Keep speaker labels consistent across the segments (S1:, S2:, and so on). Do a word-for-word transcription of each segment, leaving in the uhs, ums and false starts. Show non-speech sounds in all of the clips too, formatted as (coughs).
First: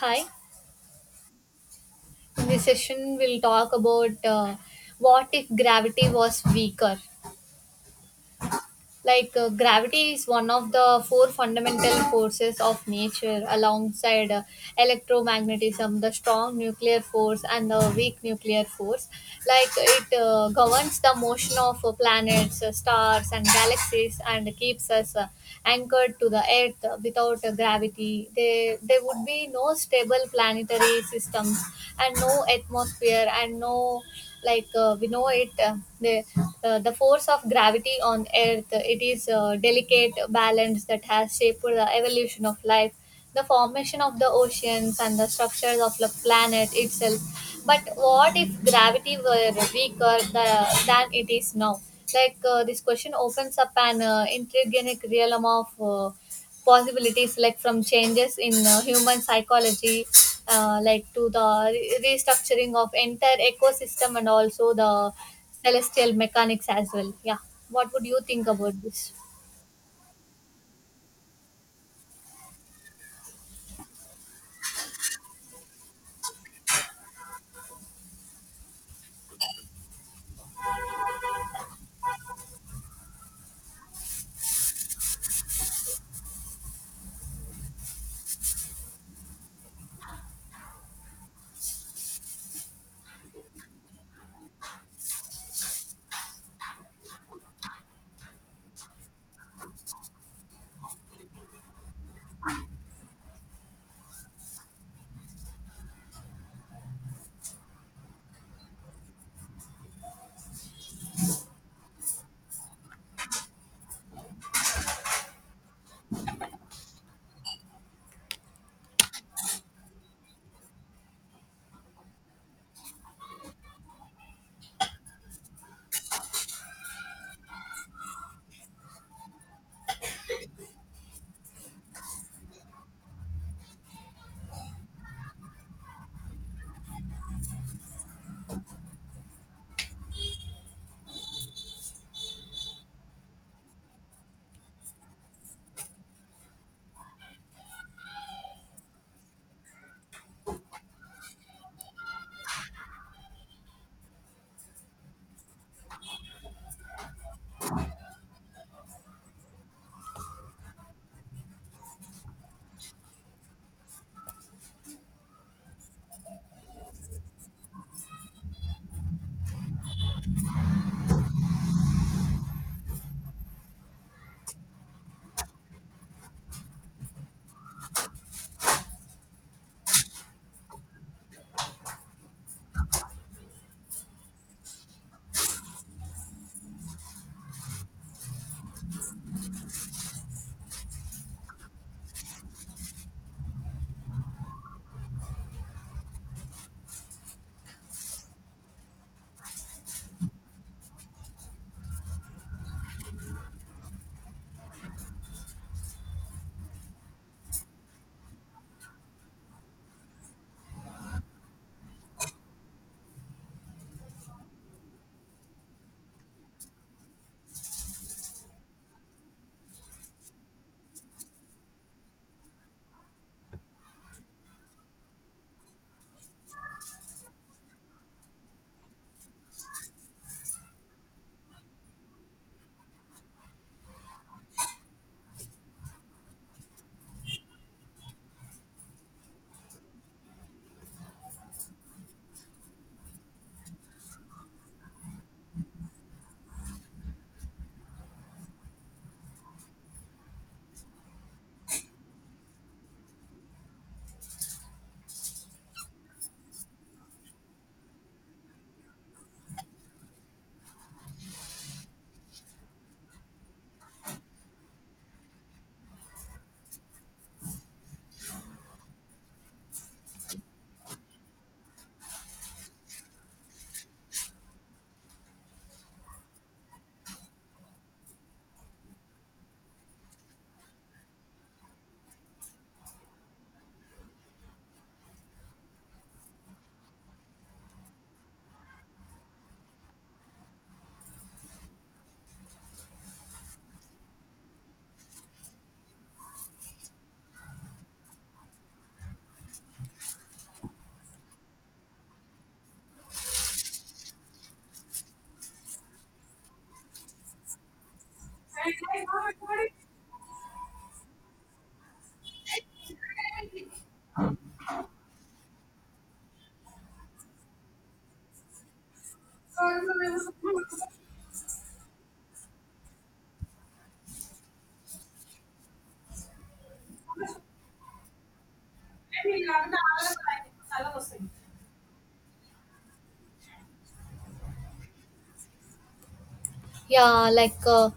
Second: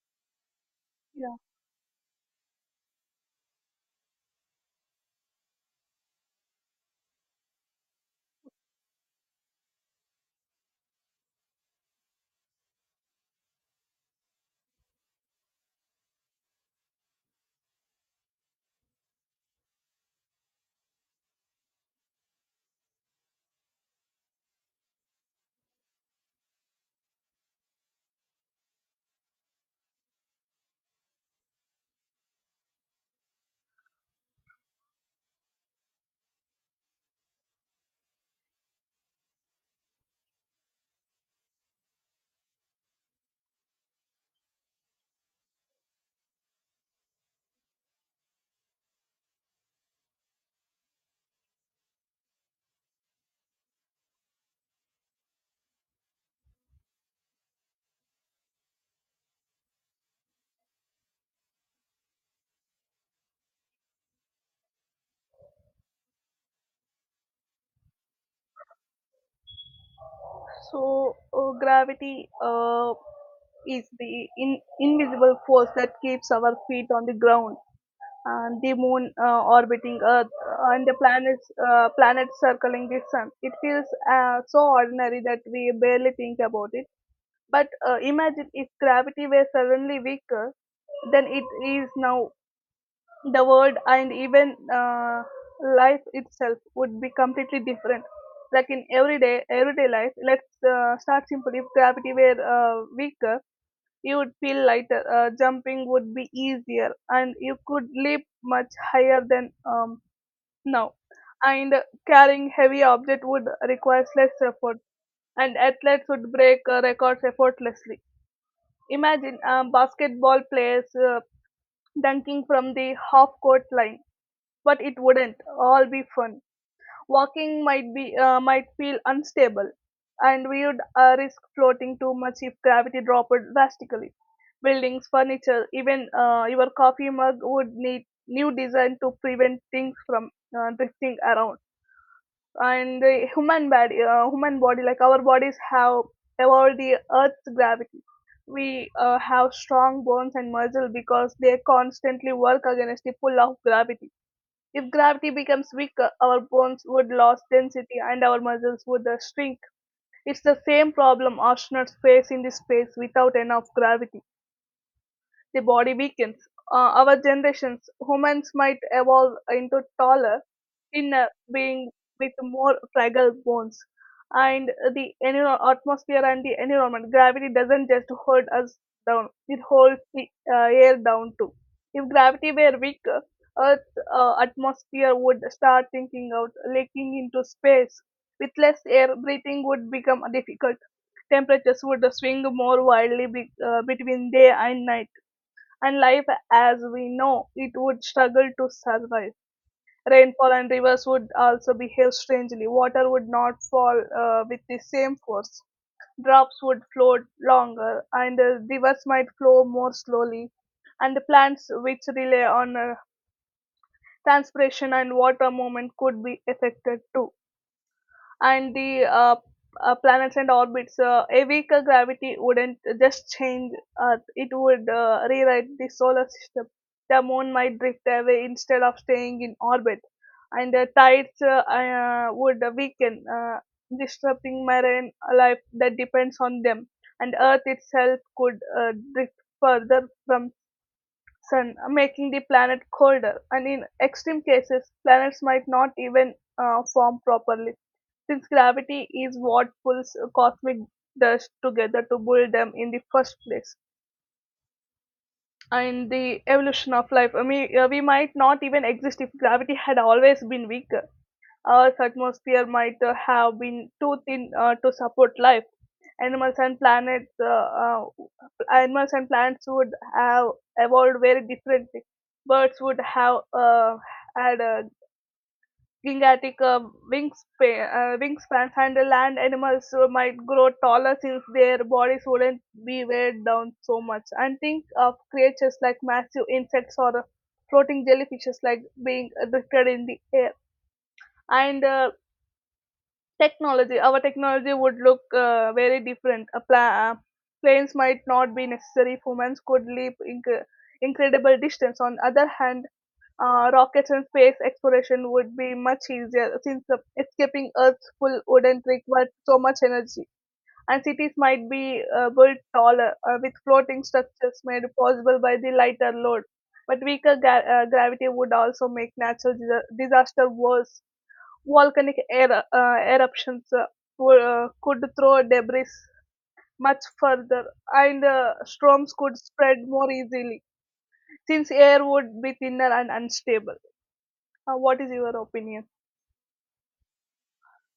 S1: Hi,
S2: Yeah.
S1: in this session, we'll talk about uh, what if gravity was weaker. Like uh, gravity is one of the four fundamental forces of nature, alongside uh, electromagnetism, the strong nuclear force, and the weak nuclear force. Like it uh, governs the motion of uh, planets, uh, stars, and galaxies, and keeps us uh, anchored to the earth. Without uh, gravity, there there would be no stable planetary systems, and no atmosphere, and no like uh, we know it. uh, the uh, the force of gravity on earth, it is a delicate balance that has shaped the evolution of life, the formation of the oceans, and the structures of the planet itself. But what if gravity were weaker the, than it is now? Like uh, this question opens up an uh, intriguing realm of uh, possibilities, like from changes in uh, human psychology, uh, like to the re- restructuring of entire ecosystem and also the celestial mechanics as well. Yeah, what would you think about this?
S2: So uh, gravity uh, is the in, invisible force that keeps our feet on the ground, and the moon uh, orbiting Earth, uh, and the planets uh, planets circling the sun. It feels uh, so ordinary that we barely think about it. But uh, imagine if gravity were suddenly weaker than it is now. The world and even uh, life itself would be completely different. Like in everyday everyday life, let's uh, start simple. If gravity were uh, weaker, you would feel lighter. Uh, jumping would be easier and you could leap much higher than um, now. And carrying heavy object would require less effort, and athletes would break uh, records effortlessly. Imagine um, basketball players uh, dunking from the half court line. But it wouldn't all be fun. Walking might be uh, might feel unstable, and we would uh, risk floating too much if gravity dropped drastically. Buildings, furniture, even uh, your coffee mug would need new design to prevent things from uh, drifting around. And the human body, uh, human body, like our bodies have evolved the Earth's gravity. We uh, have strong bones and muscle because they constantly work against the pull of gravity. If gravity becomes weaker, our bones would lose density and our muscles would uh, shrink. It's the same problem astronauts face in the space. Without enough gravity the body weakens. Uh, our generations, humans might evolve into taller, thinner being with more fragile bones. And the enviro- atmosphere and the environment, gravity doesn't just hold us down, it holds the uh, air down too. If gravity were weaker, Earth's uh, atmosphere would start thinking out, leaking into space. With less air, breathing would become difficult. Temperatures would swing more wildly be, uh, between day and night, and life as we know it would struggle to survive. Rainfall and rivers would also behave strangely. Water would not fall uh, with the same force. Drops would float longer, and uh, rivers might flow more slowly. And the plants, which rely on uh, transpiration and water movement, could be affected too. And the uh, uh, planets and orbits, uh, a weaker gravity wouldn't just change Earth, it would uh, rewrite the solar system. The moon might drift away instead of staying in orbit, and the tides uh, uh, would weaken, uh, disrupting marine life that depends on them. And Earth itself could uh, drift further from sun, uh, making the planet colder. And in extreme cases, planets might not even uh, form properly, since gravity is what pulls uh, cosmic dust together to build them in the first place. And the evolution of life, I mean, uh, we might not even exist if gravity had always been weaker. Earth's atmosphere might uh, have been too thin uh, to support life. Animals and planets, uh, uh, Animals and plants would have evolved very differently. Birds would have uh, had a gigantic uh, wingspan, uh, wingspans, and the land animals uh, might grow taller since their bodies wouldn't be weighed down so much. And think of creatures like massive insects or uh, floating jellyfishes like being lifted in the air. And uh, Technology. Our technology would look uh, very different. A pla- uh, planes might not be necessary. Humans could leap inc- incredible distance. On other hand, uh, rockets and space exploration would be much easier since uh, escaping Earth's full wouldn't require so much energy. And cities might be uh, built taller uh, with floating structures made possible by the lighter load. But weaker ga- uh, gravity would also make natural dis- disaster worse. Volcanic er- uh, eruptions uh, wou- uh, could throw debris much further, and uh, storms could spread more easily since air would be thinner and unstable. Uh, what is your opinion?
S1: Yeah, like uh,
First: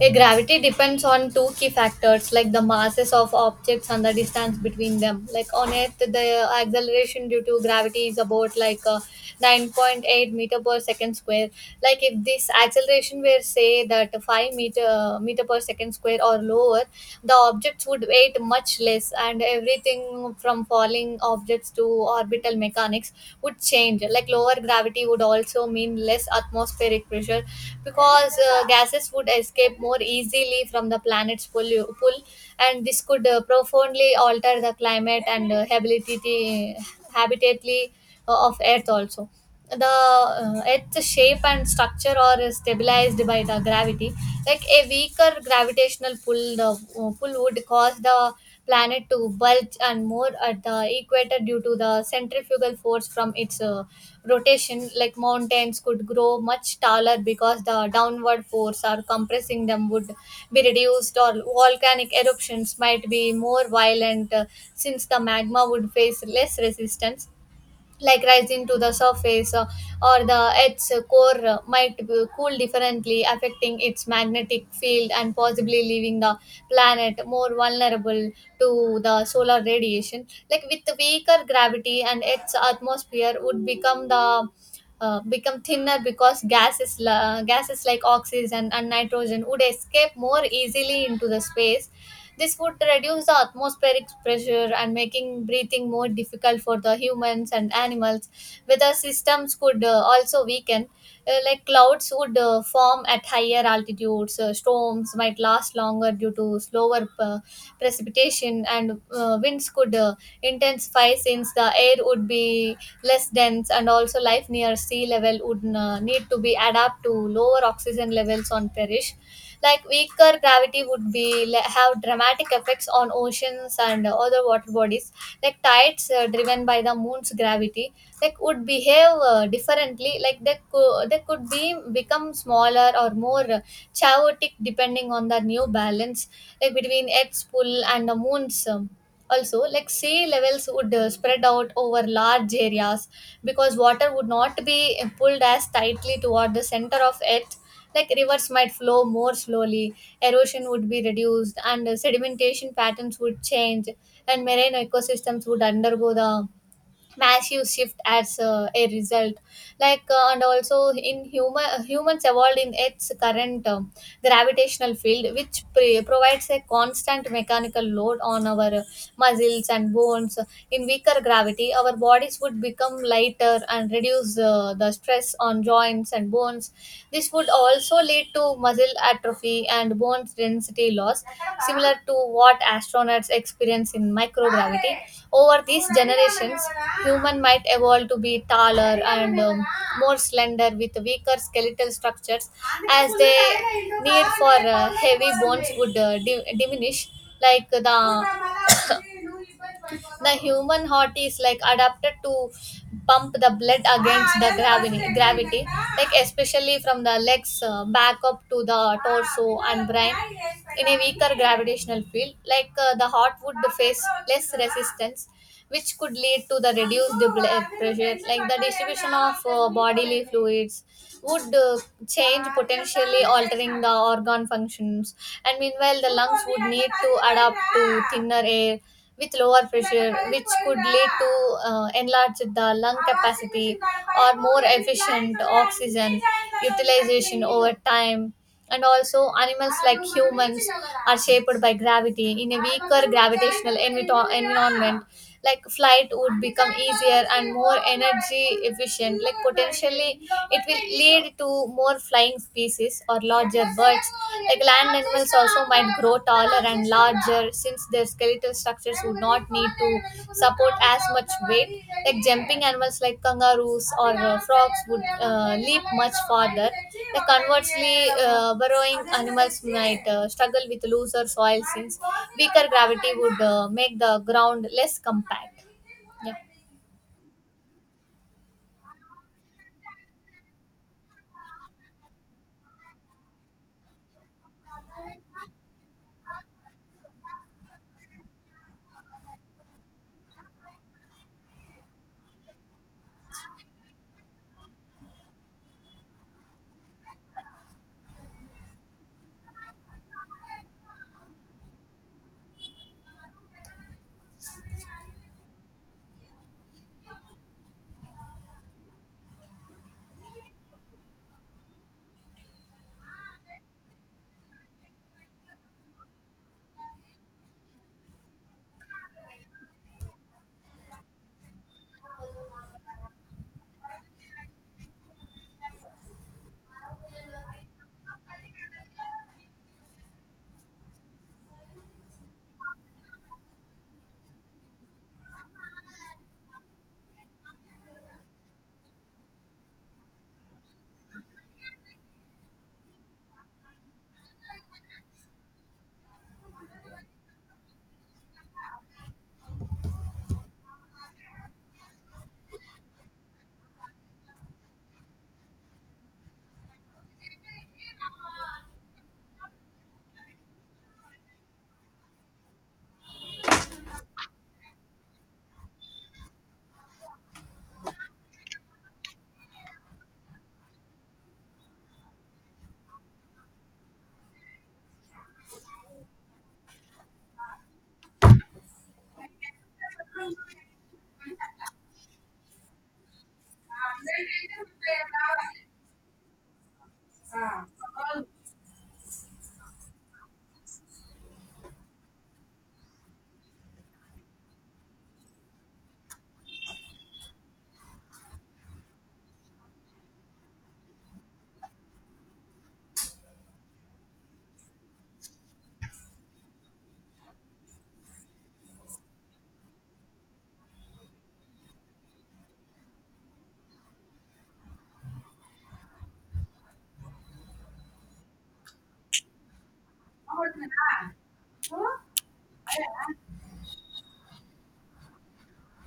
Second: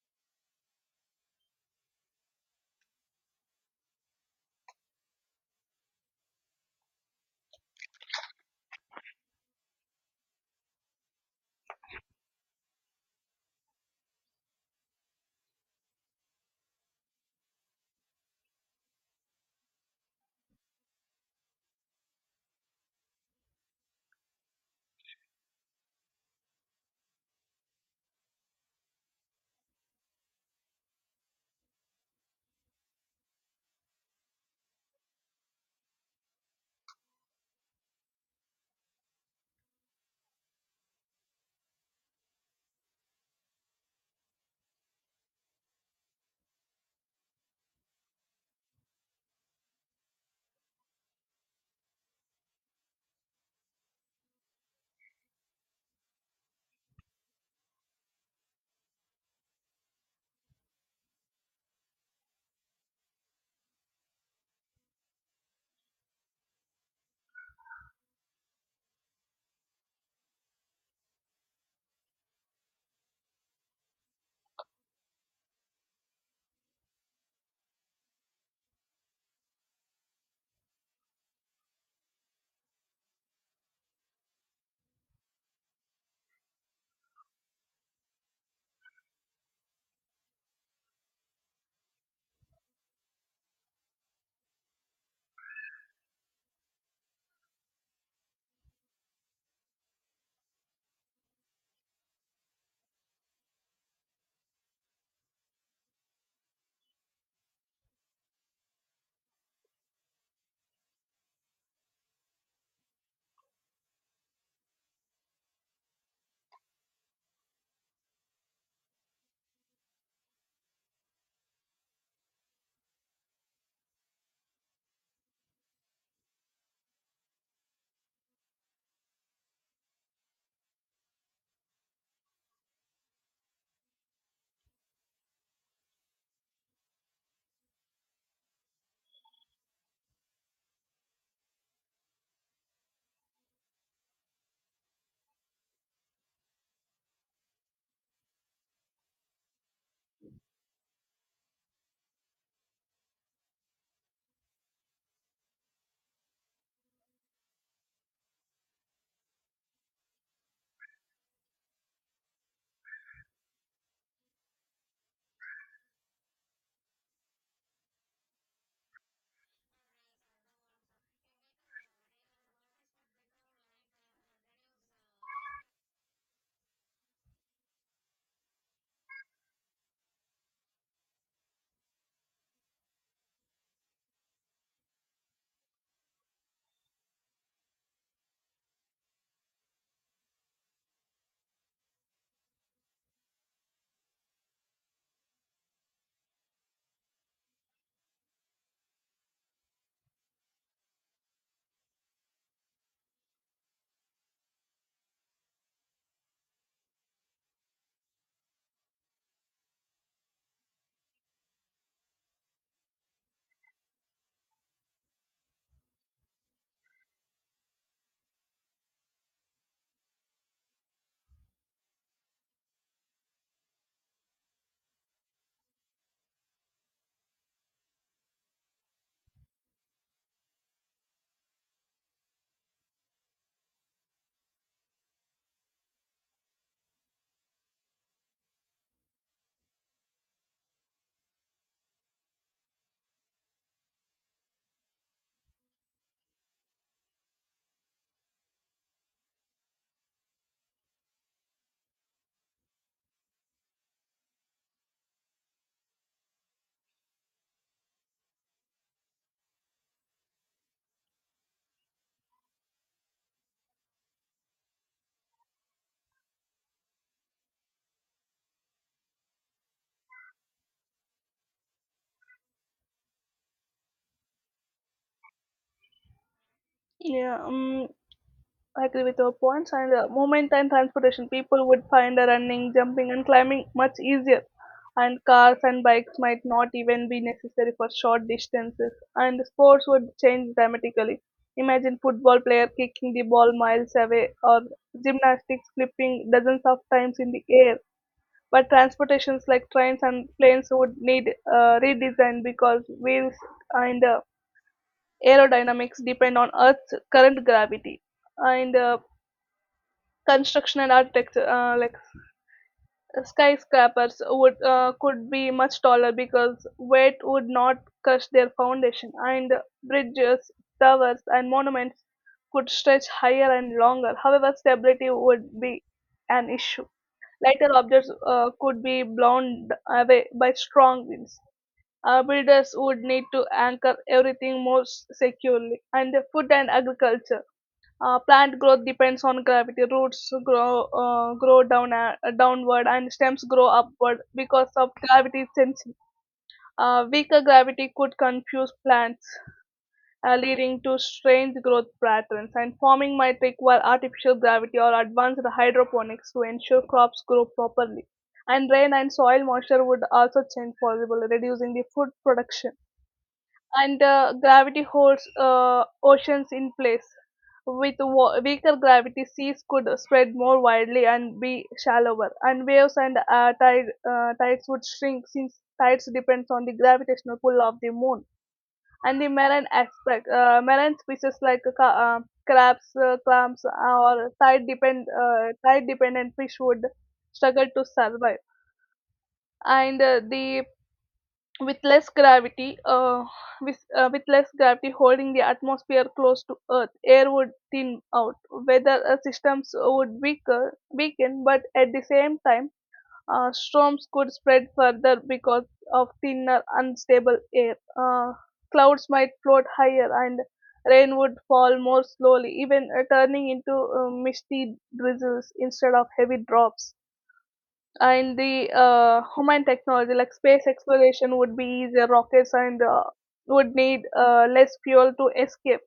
S1: a gravity depends on two key factors, like the masses of objects and the distance between them. Like on Earth, the acceleration due to gravity is about like uh, nine point eight meter per second square. Like if this acceleration were, say, that five meter meter per second square or lower, the objects would weight much less, and everything from falling objects objects to orbital mechanics would change. Like lower gravity would also mean less atmospheric pressure because uh, gases would escape more easily from the planet's pull, pull and this could uh, profoundly alter the climate and uh, habitati- habitatly uh, of earth. Also, the uh, earth's shape and structure are stabilized by the gravity. Like a weaker gravitational pull the uh, pull would cause the planet to bulge and more at the equator, due to the centrifugal force from its uh, rotation. Like mountains could grow much taller because the downward force or compressing them would be reduced, or volcanic eruptions might be more violent, uh, since the magma would face less resistance like rising to the surface. Uh, or the Earth's core uh, might be cool differently, affecting its magnetic field and possibly leaving the planet more vulnerable to the solar radiation. Like with weaker gravity, and Earth's atmosphere would become the uh, become thinner because gases la- gases like oxygen and nitrogen would escape more easily into the space. This would reduce the atmospheric pressure and making breathing more difficult for the humans and animals. Weather systems could uh, also weaken, uh, like clouds would uh, form at higher altitudes. Uh, storms might last longer due to slower uh, precipitation, and uh, winds could uh, intensify since the air would be less dense. And also life near sea level would uh, need to be adapt to lower oxygen levels on perish. Like weaker gravity would be le- have dramatic effects on oceans and other water bodies. Like tides, uh, driven by the moon's gravity, like would behave uh, differently. Like they could they could be become smaller or more uh, chaotic depending on the new balance, like between earth's pull and the moon's. Um, also, like sea levels would uh, spread out over large areas because water would not be pulled as tightly toward the center of earth. Like rivers might flow more slowly, erosion would be reduced, and uh, sedimentation patterns would change, and marine ecosystems would undergo the massive shift as uh, a result. Like uh, and also in human uh, humans evolved in its current um, gravitational field, which pre- provides a constant mechanical load on our uh, muscles and bones. In weaker gravity, our bodies would become lighter and reduce uh, the stress on joints and bones. This would also lead to muscle atrophy and bone density loss, similar to what astronauts experience in microgravity. Over these generations, human might evolve to be taller and um, more slender with weaker skeletal structures, as the need for uh, heavy bones would uh, di- diminish. Like the (coughs) the human heart is like adapted to pump the blood against the gravity gravity like especially from the legs, uh, back up to the torso and brain. In a weaker gravitational field, like uh, the heart would face less resistance, which could lead to the reduced blood pressure. Like the distribution of uh, bodily fluids would uh, change, potentially altering the organ functions. And meanwhile, the lungs would need to adapt to thinner air with lower pressure, which could lead to uh, enlarged the lung capacity or more efficient oxygen utilization over time. And also, animals like humans are shaped by gravity. In a weaker gravitational envi environment, like flight would become easier and more energy efficient, like potentially it will lead to more flying species or larger birds. Like land animals also might grow taller and larger, since their skeletal structures would not need to support as much weight. Like jumping animals like kangaroos or uh, frogs would uh, leap much farther. The conversely, uh, burrowing animals might uh, struggle with looser soil, since weaker gravity would uh, make the ground less compact. Yeah.
S2: Yeah, um, I agree with your points, and uh, movement and transportation. People would find the running, jumping, and climbing much easier, and cars and bikes might not even be necessary for short distances. And sports would change dramatically. Imagine football player kicking the ball miles away, or gymnastics flipping dozens of times in the air. But transportations like trains and planes would need uh, redesign because wheels and uh, aerodynamics depend on Earth's current gravity, and uh, construction and architecture, uh, like skyscrapers, would uh, could be much taller because weight would not crush their foundation. And bridges, towers, and monuments could stretch higher and longer. However, stability would be an issue. Lighter objects uh, could be blown away by strong winds. Uh, builders would need to anchor everything more s- securely. And the food and agriculture, uh, plant growth depends on gravity. Roots grow uh, grow down uh, downward and stems grow upward because of gravity sensing. Uh, weaker gravity could confuse plants, uh, leading to strange growth patterns. And farming might require artificial gravity or advanced hydroponics to ensure crops grow properly. And rain and soil moisture would also change, possibly reducing the food production. And uh, gravity holds uh, oceans in place. With wa- weaker gravity, seas could spread more widely and be shallower, and waves and uh, tide, uh, tides would shrink since tides depends on the gravitational pull of the moon. And the marine aspect, uh, marine species like ca- uh, crabs, uh, clams, or tide depend uh, tide dependent fish would struggle to survive. And uh, the with less gravity uh, with, uh, with less gravity holding the atmosphere close to earth, air would thin out. Weather uh, systems would weaker, weaken, but at the same time uh, storms could spread further because of thinner unstable air. Uh, clouds might float higher and rain would fall more slowly, even uh, turning into uh, misty drizzles instead of heavy drops. Uh, in the uh, human technology, like space exploration would be easier. Rockets and uh, would need uh, less fuel to escape,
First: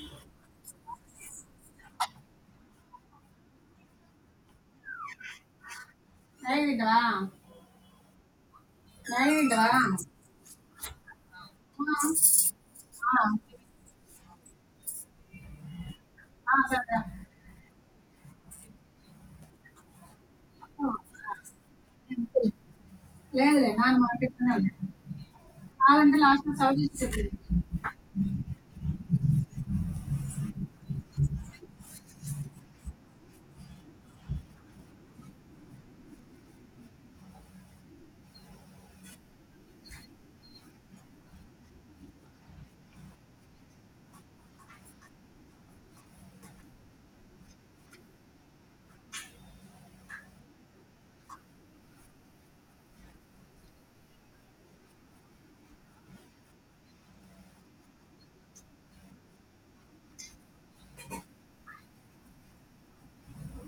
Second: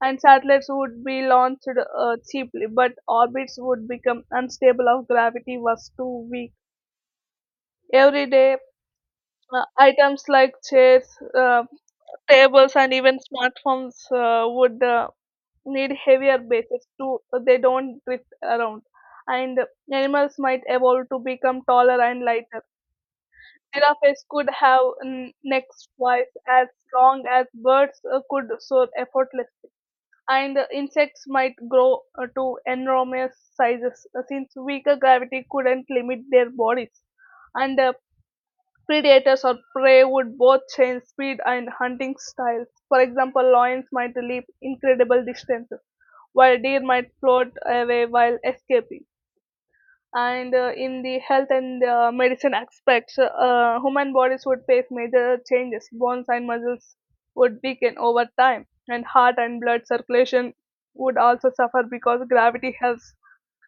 S2: and satellites would be launched uh, cheaply. But orbits would become unstable if gravity was too weak. Every day, uh, items like chairs, uh, tables, and even smartphones uh, would uh, need heavier bases to they don't drift around. And animals might evolve to become taller and lighter. Giraffes could have mm, necks twice as long. As birds uh, could soar effortlessly, and uh, insects might grow uh, to enormous sizes uh, since weaker gravity couldn't limit their bodies. And uh, Predators or prey would both change speed and hunting styles. For example, lions might leap incredible distances, while deer might float away while escaping. And uh, in the health and uh, medicine aspects, uh, human bodies would face major changes. Bones and muscles would weaken over time, and heart and blood circulation would also suffer because gravity helps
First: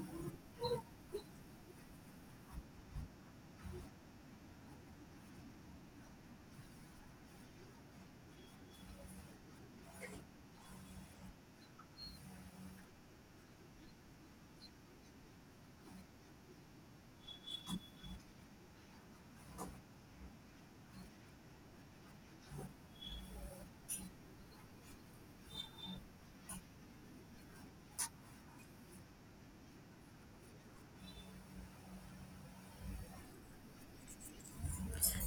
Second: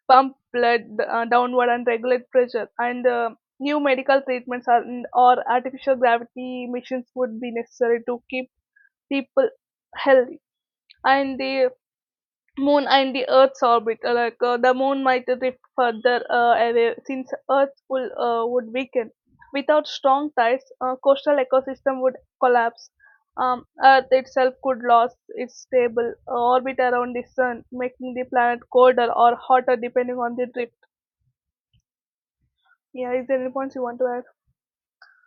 S2: pump blood uh, downward and regulate pressure. And uh, new medical treatments, are, or artificial gravity machines, would be necessary to keep people healthy. And the moon and the earth's orbit, uh, like uh, the moon might drift further uh, away since earth's pull uh, would weaken. Without strong tides, uh, coastal ecosystem would collapse. Um, earth itself could lose its stable uh, orbit around the sun, making the planet colder or hotter depending on the drift. Yeah, is there any points you want to add?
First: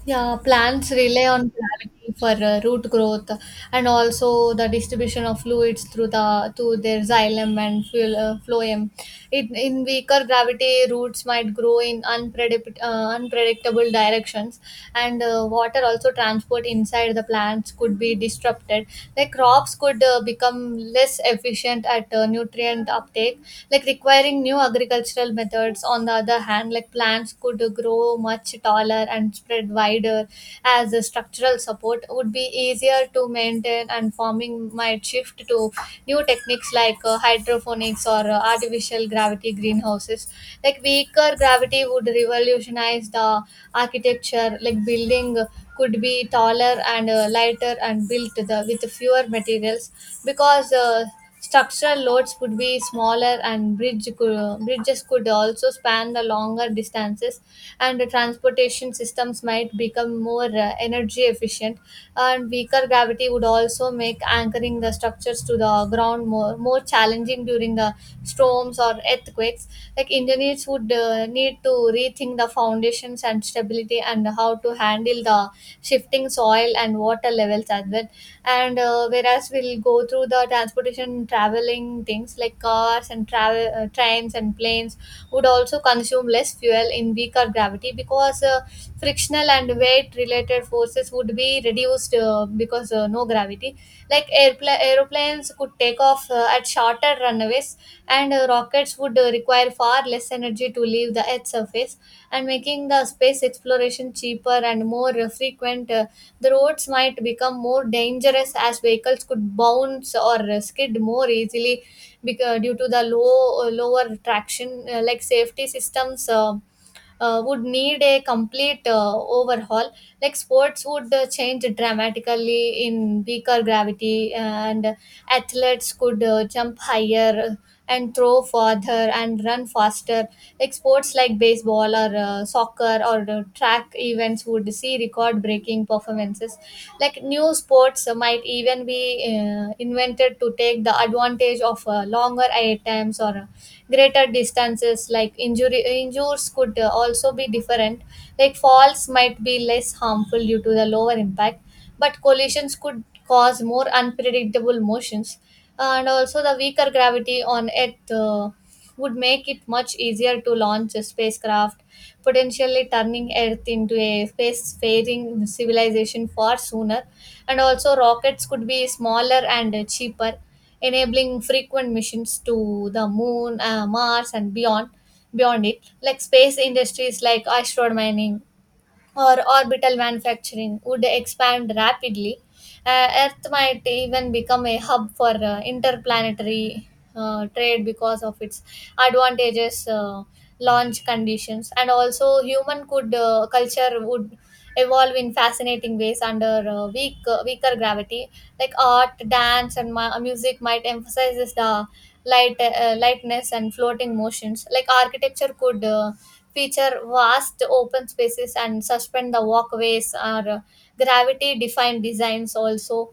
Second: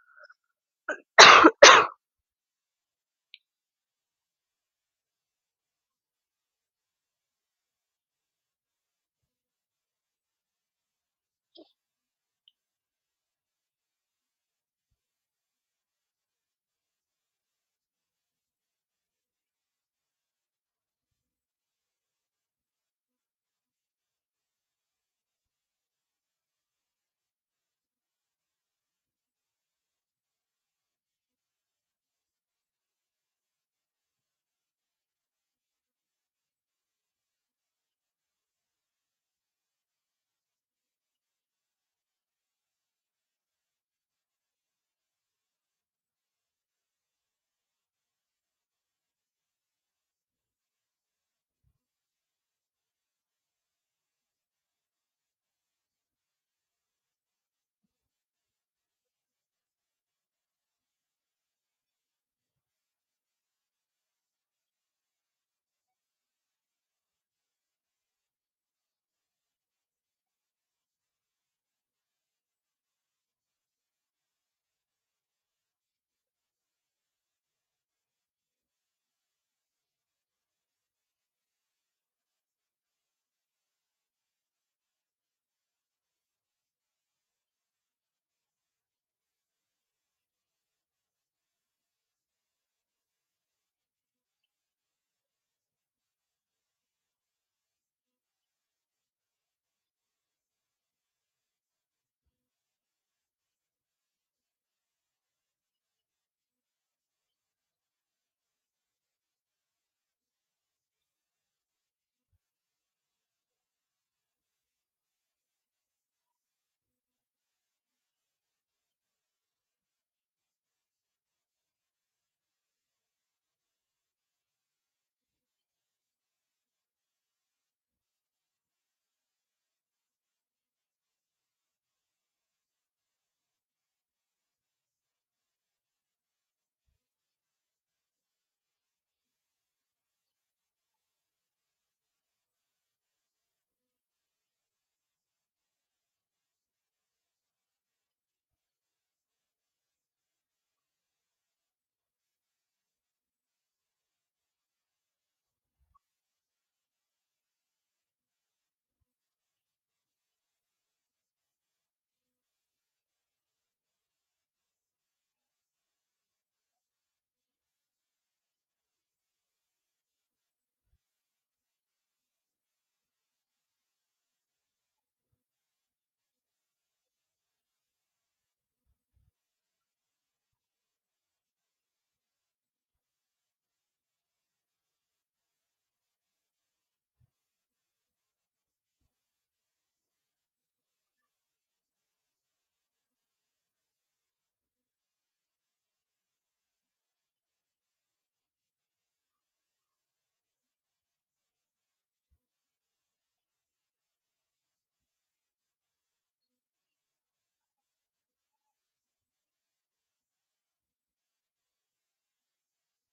S1: Yeah, plants rely on gravity for uh, root growth and also the distribution of fluids through the through their xylem and fuel, uh, phloem. It, in weaker gravity, roots might grow in unpredict, uh, unpredictable directions, and uh, water also transport inside the plants could be disrupted. Like crops could uh, become become less efficient at uh, nutrient uptake, like requiring new agricultural methods. On the other hand, like plants could grow much taller and spread wider, as the structural support would be easier to maintain, and farming might shift to new techniques like uh, hydroponics or uh, artificial gravity greenhouses. Like weak weaker gravity would revolutionize the architecture. Like building could be taller and uh, lighter and built the, with fewer materials because uh, structural loads would be smaller, and bridge could, uh, bridges could also span the longer distances, and the transportation systems might become more uh, energy efficient. And weaker gravity would also make anchoring the structures to the ground more more challenging during the storms or earthquakes. Like engineers would uh, need to rethink the foundations and stability and how to handle the shifting soil and water levels as well. And uh, whereas we'll go through the transportation traveling things, like cars and travel uh, trains and planes would also consume less fuel in weaker gravity because uh, frictional and weight related forces would be reduced, uh, because uh, no gravity. Like airpla- aeroplanes could take off uh, at shorter runways, and uh, rockets would uh, require far less energy to leave the Earth's surface, and making the space exploration cheaper and more uh, frequent. Uh, the roads might become more dangerous as vehicles could bounce or uh, skid more easily because, due to the low uh, lower traction, uh, like safety systems Uh, uh, would need a complete uh, overhaul. Like sports would uh, change dramatically in weaker gravity, and athletes could uh, jump higher and throw farther and run faster. Like sports like baseball or uh, soccer or uh, track events would see record breaking performances. Like new sports robots might even be uh, invented to take the advantage of uh, longer air times or uh, greater distances. Like injury injuries could uh, also be different. Like falls might be less harmful due to the lower impact, but collisions could cause more unpredictable motions. And also the weaker gravity on earth uh, would make it much easier to launch a spacecraft, potentially turning Earth into a spacefaring civilization far sooner. And also, rockets could be smaller and uh, cheaper, enabling frequent missions to the moon, uh, Mars, and beyond. Beyond it, like space industries like asteroid mining or orbital manufacturing would expand rapidly. uh, Earth might even become a hub for uh, interplanetary uh, trade because of its advantages, uh, launch conditions. And also human could uh, culture would evolve in fascinating ways under uh, weak uh, weaker gravity. Like art, dance, and mu- music might emphasize the light uh, lightness and floating motions. Like architecture could Uh, feature vast open spaces and suspend the walkways or uh, gravity defined designs also.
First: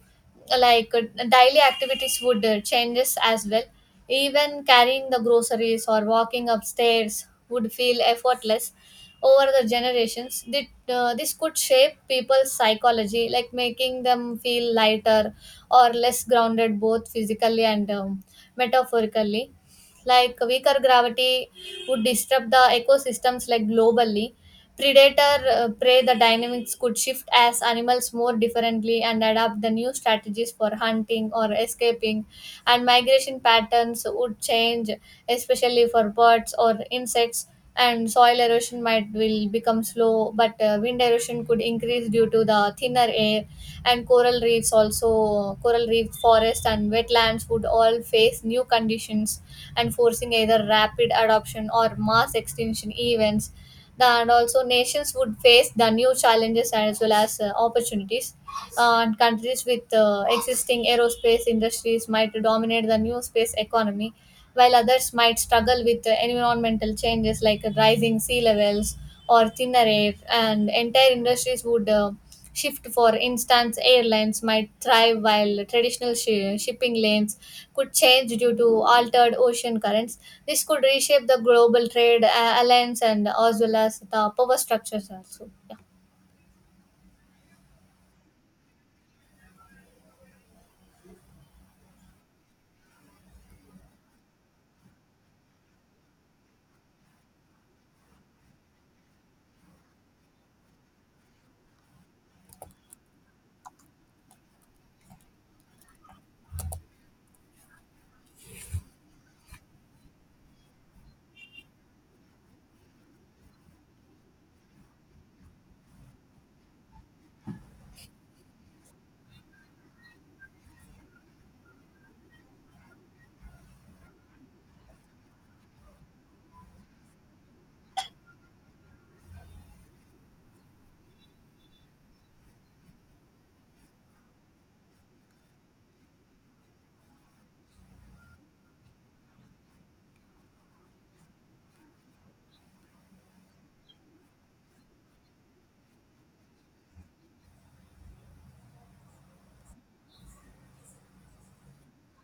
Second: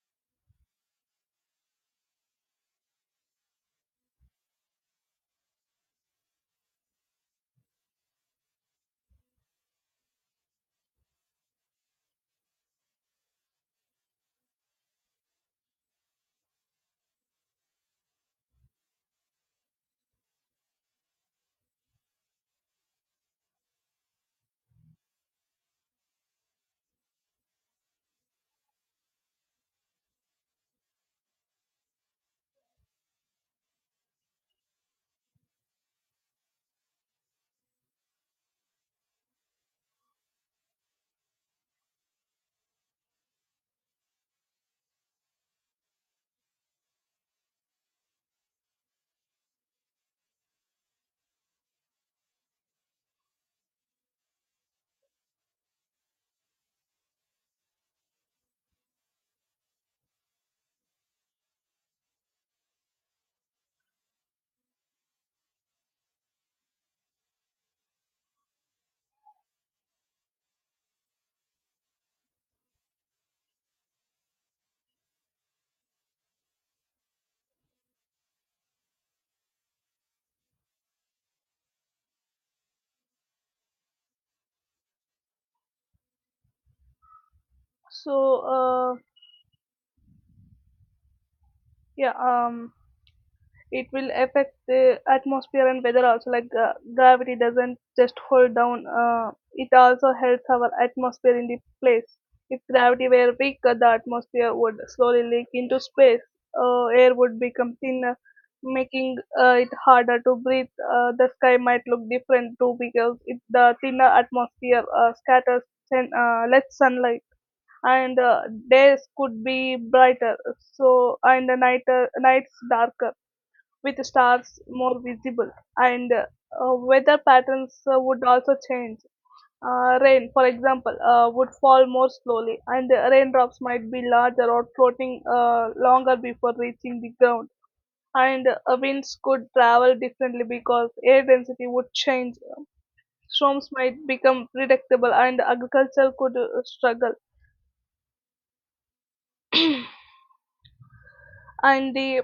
S1: Like uh, daily activities would uh, changes as well. Even carrying the groceries or walking upstairs would feel effortless. Over the generations that uh, this could shape people's psychology, like making them feel lighter or less grounded, both physically and um, metaphorically. Like weaker gravity would disrupt the ecosystems, like globally. Predator uh, prey the dynamics could shift as animals more differently, and adapt the new strategies for hunting or escaping, and migration patterns would change, especially for birds or insects. And soil erosion might will become slow, but uh, wind erosion could increase due to the thinner air. And coral reefs, also coral reef forest and wetlands, would all face new conditions and forcing either rapid adoption or mass extinction events. And also, nations would face the new challenges as well as uh, opportunities. Uh, and countries with uh, existing aerospace industries might dominate the new space economy, while others might struggle with uh, environmental changes like rising sea levels or thinner air, and entire industries would uh, shift. For instance, airlines might thrive while traditional shi shipping lanes could change due to altered ocean currents. This could reshape the global trade uh, alliance and as well as the power structures also. Yeah.
S2: so uh, yeah um it will affect the atmosphere and weather also. like uh, gravity doesn't just hold down, uh, it also helps our atmosphere in the place. If gravity were weaker, the atmosphere would slowly leak into space. Uh, air would become thinner, making uh, it harder to breathe. Uh, the sky might look different too because it, the thinner atmosphere uh, scatters sun- uh, less sunlight, and uh, days could be brighter. So and the night uh, nights darker with stars more visible. And uh, weather patterns uh, would also change. Uh, rain, for example, uh, would fall more slowly, and uh, raindrops might be larger or floating uh, longer before reaching the ground. And uh, winds could travel differently because air density would change. Storms might become predictable and agriculture could uh, struggle. And the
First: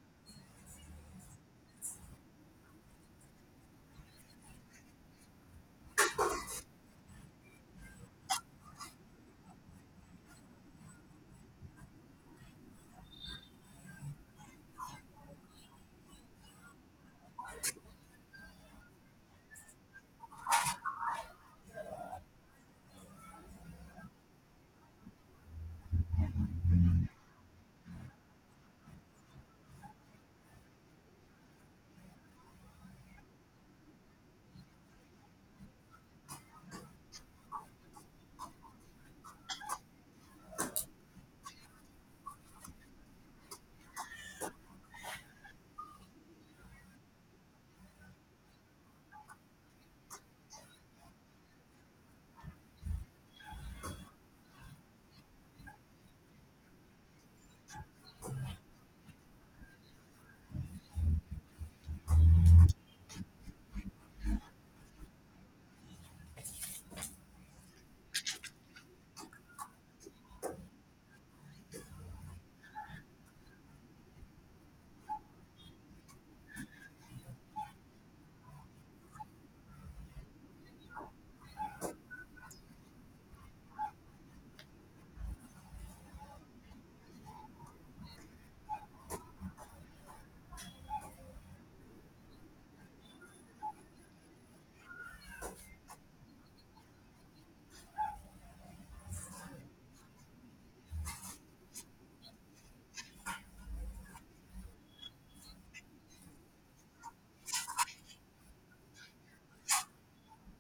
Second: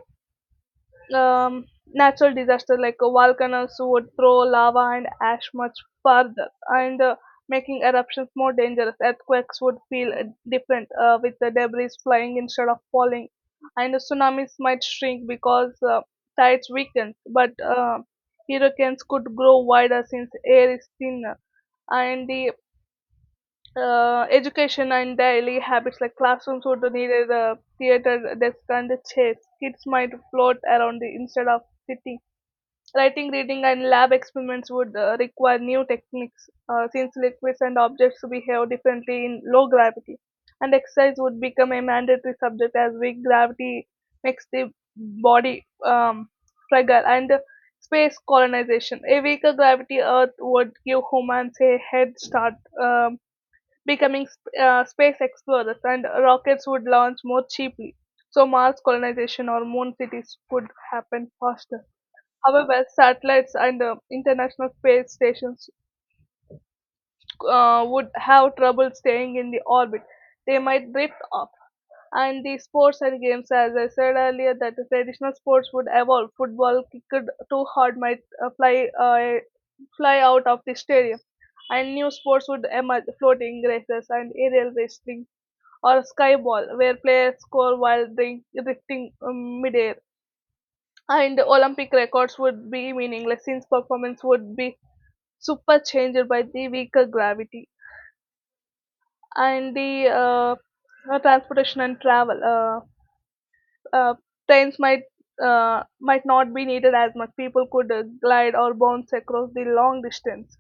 S2: um, natural disasters, like uh, volcanoes would throw lava and ash much farther, and uh, making eruptions more dangerous. Earthquakes would feel uh, different uh, with the debris flying instead of falling, and the tsunamis might shrink because uh, tides weaken. But uh, hurricanes could grow wider since air is thinner. And the uh, education and daily habits, like classrooms would need a theater desk and a chairs. Kids might float around the, instead of sitting. Writing, reading, and lab experiments would uh, require new techniques uh, since liquids and objects behave differently in low gravity. And exercise would become a mandatory subject as weak gravity makes the body um, fragile. And uh, Space colonization. A weaker gravity Earth would give humans a head start, um, becoming sp- uh, space explorers, and rockets would launch more cheaply. So Mars colonization or moon cities could happen faster. However, satellites and the International Space Stations uh, would have trouble staying in the orbit. They might drift off. And the sports and games, as I said earlier, that the traditional sports would evolve. Football kicked too hard might uh, fly uh, fly out of the stadium, and new sports would emerge: floating races and aerial wrestling, or skyball, where players score while drink, drifting um, midair. And Olympic records would be meaningless since performance would be superchanged by the weaker gravity. And the uh, uh, transportation and travel. Uh, uh, Trains might uh, might not be needed as much. People could uh, glide or bounce across the long distance.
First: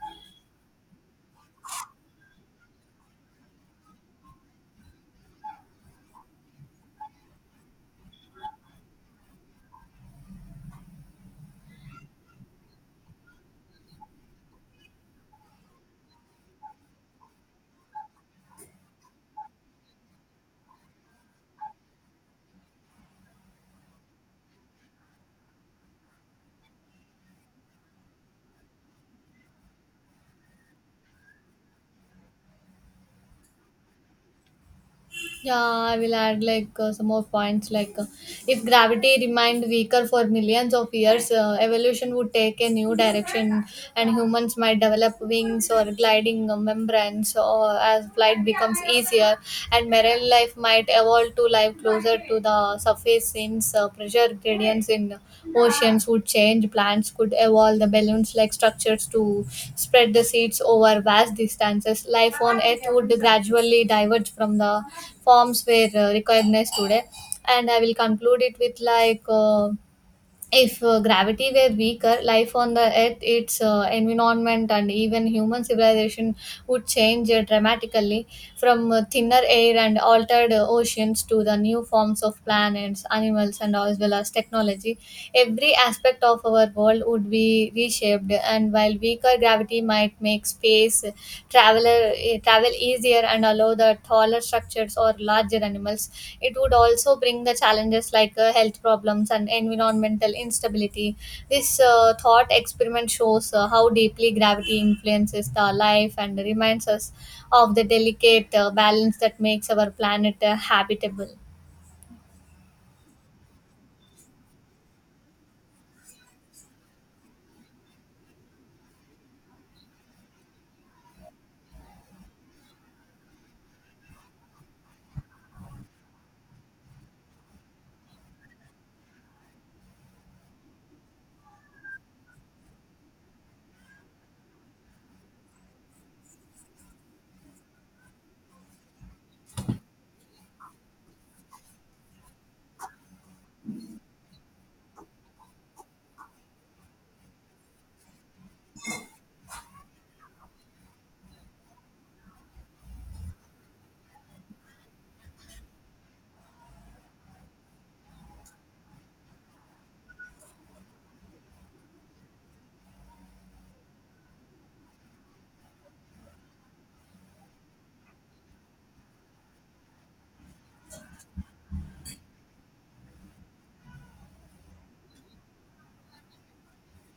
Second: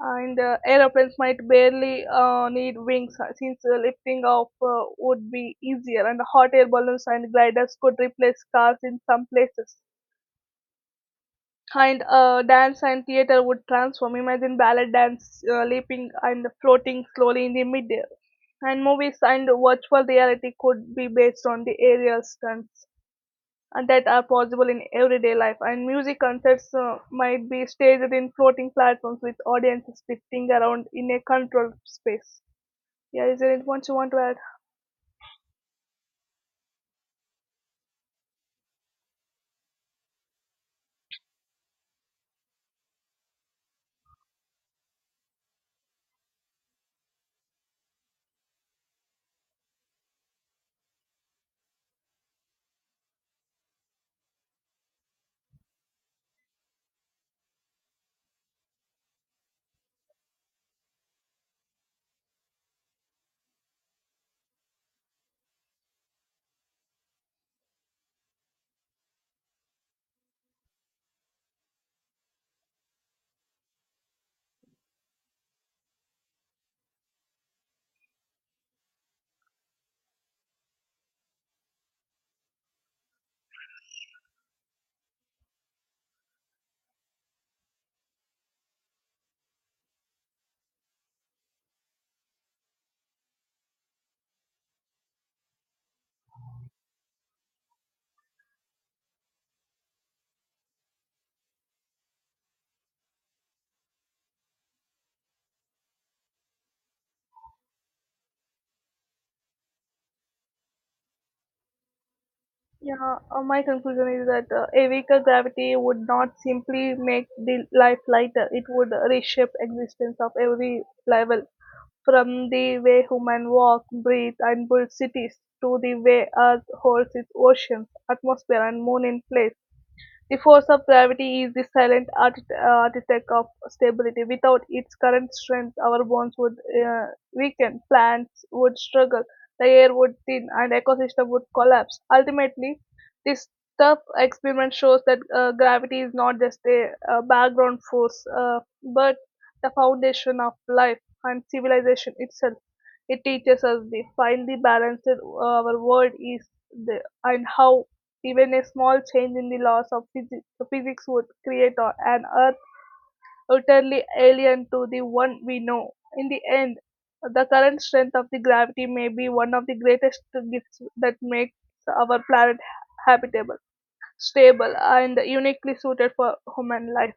S2: And uh, aeroplanes might barely uh, need wings uh, since uh, lifting off uh, would be easier. And hot air balloons and gliders could replace cars in some places. And uh, dance and theater would transform. Imagine ballet dance uh, leaping and floating slowly in the midair. And movies and virtual reality could be based on the aerial stunts and that are possible in everyday life. And music concerts uh, might be staged in floating platforms with audiences drifting around in a controlled space. Yeah, is there anything else you want to add?
S1: Yeah, I will add like uh, some more points. Like, uh, if gravity remained weaker for millions of years, uh, evolution would take a new direction, and humans might develop wings or gliding uh, membranes. Or as flight becomes easier, and marine life might evolve to life closer to the surface, since uh, pressure gradients in oceans would change. Plants could evolve, the balloons like structures to spread the seeds over vast distances. Life on Earth would gradually diverge from the forms we uh, recognize today. And I will conclude it with like. Uh, if uh, gravity were weaker, life on the earth, its uh, environment, and even human civilization would change uh, dramatically. From uh, thinner air and altered uh, oceans to the new forms of planets, animals, and as well as technology, every aspect of our world would be reshaped. And while weaker gravity might make space makes traveler eh, travel easier and allow the taller structures or larger animals, it would also bring the challenges like uh, health problems and environmental instability. This uh, thought experiment shows uh, how deeply gravity influences the life and reminds us of the delicate uh, balance that makes our planet uh, habitable.
S2: Yeah, uh, my conclusion is that uh, a weaker gravity would not simply make the life lighter; it would reshape existence of every level. From the way humans walk, breathe, and build cities, to the way Earth holds its oceans, atmosphere, and moon in place. The force of gravity is the silent art- uh, architect of stability. Without its current strength, our bones would uh, weaken, plants would struggle, the air would thin, and ecosystem would collapse. Ultimately, this tough experiment shows that uh, gravity is not just a uh, background force, uh, but the foundation of life and civilization itself. It teaches us the finely balanced uh, our world is the, and how even a small change in the laws of physi- physics would create a- an Earth utterly alien to the one we know. In the end, the current strength of the gravity may be one of the greatest gifts that makes our planet habitable, stable, and uniquely suited for human life.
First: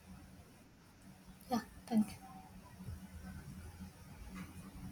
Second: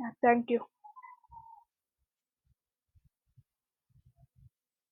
S2: Yeah, thank you.
S1: Yeah, thank you.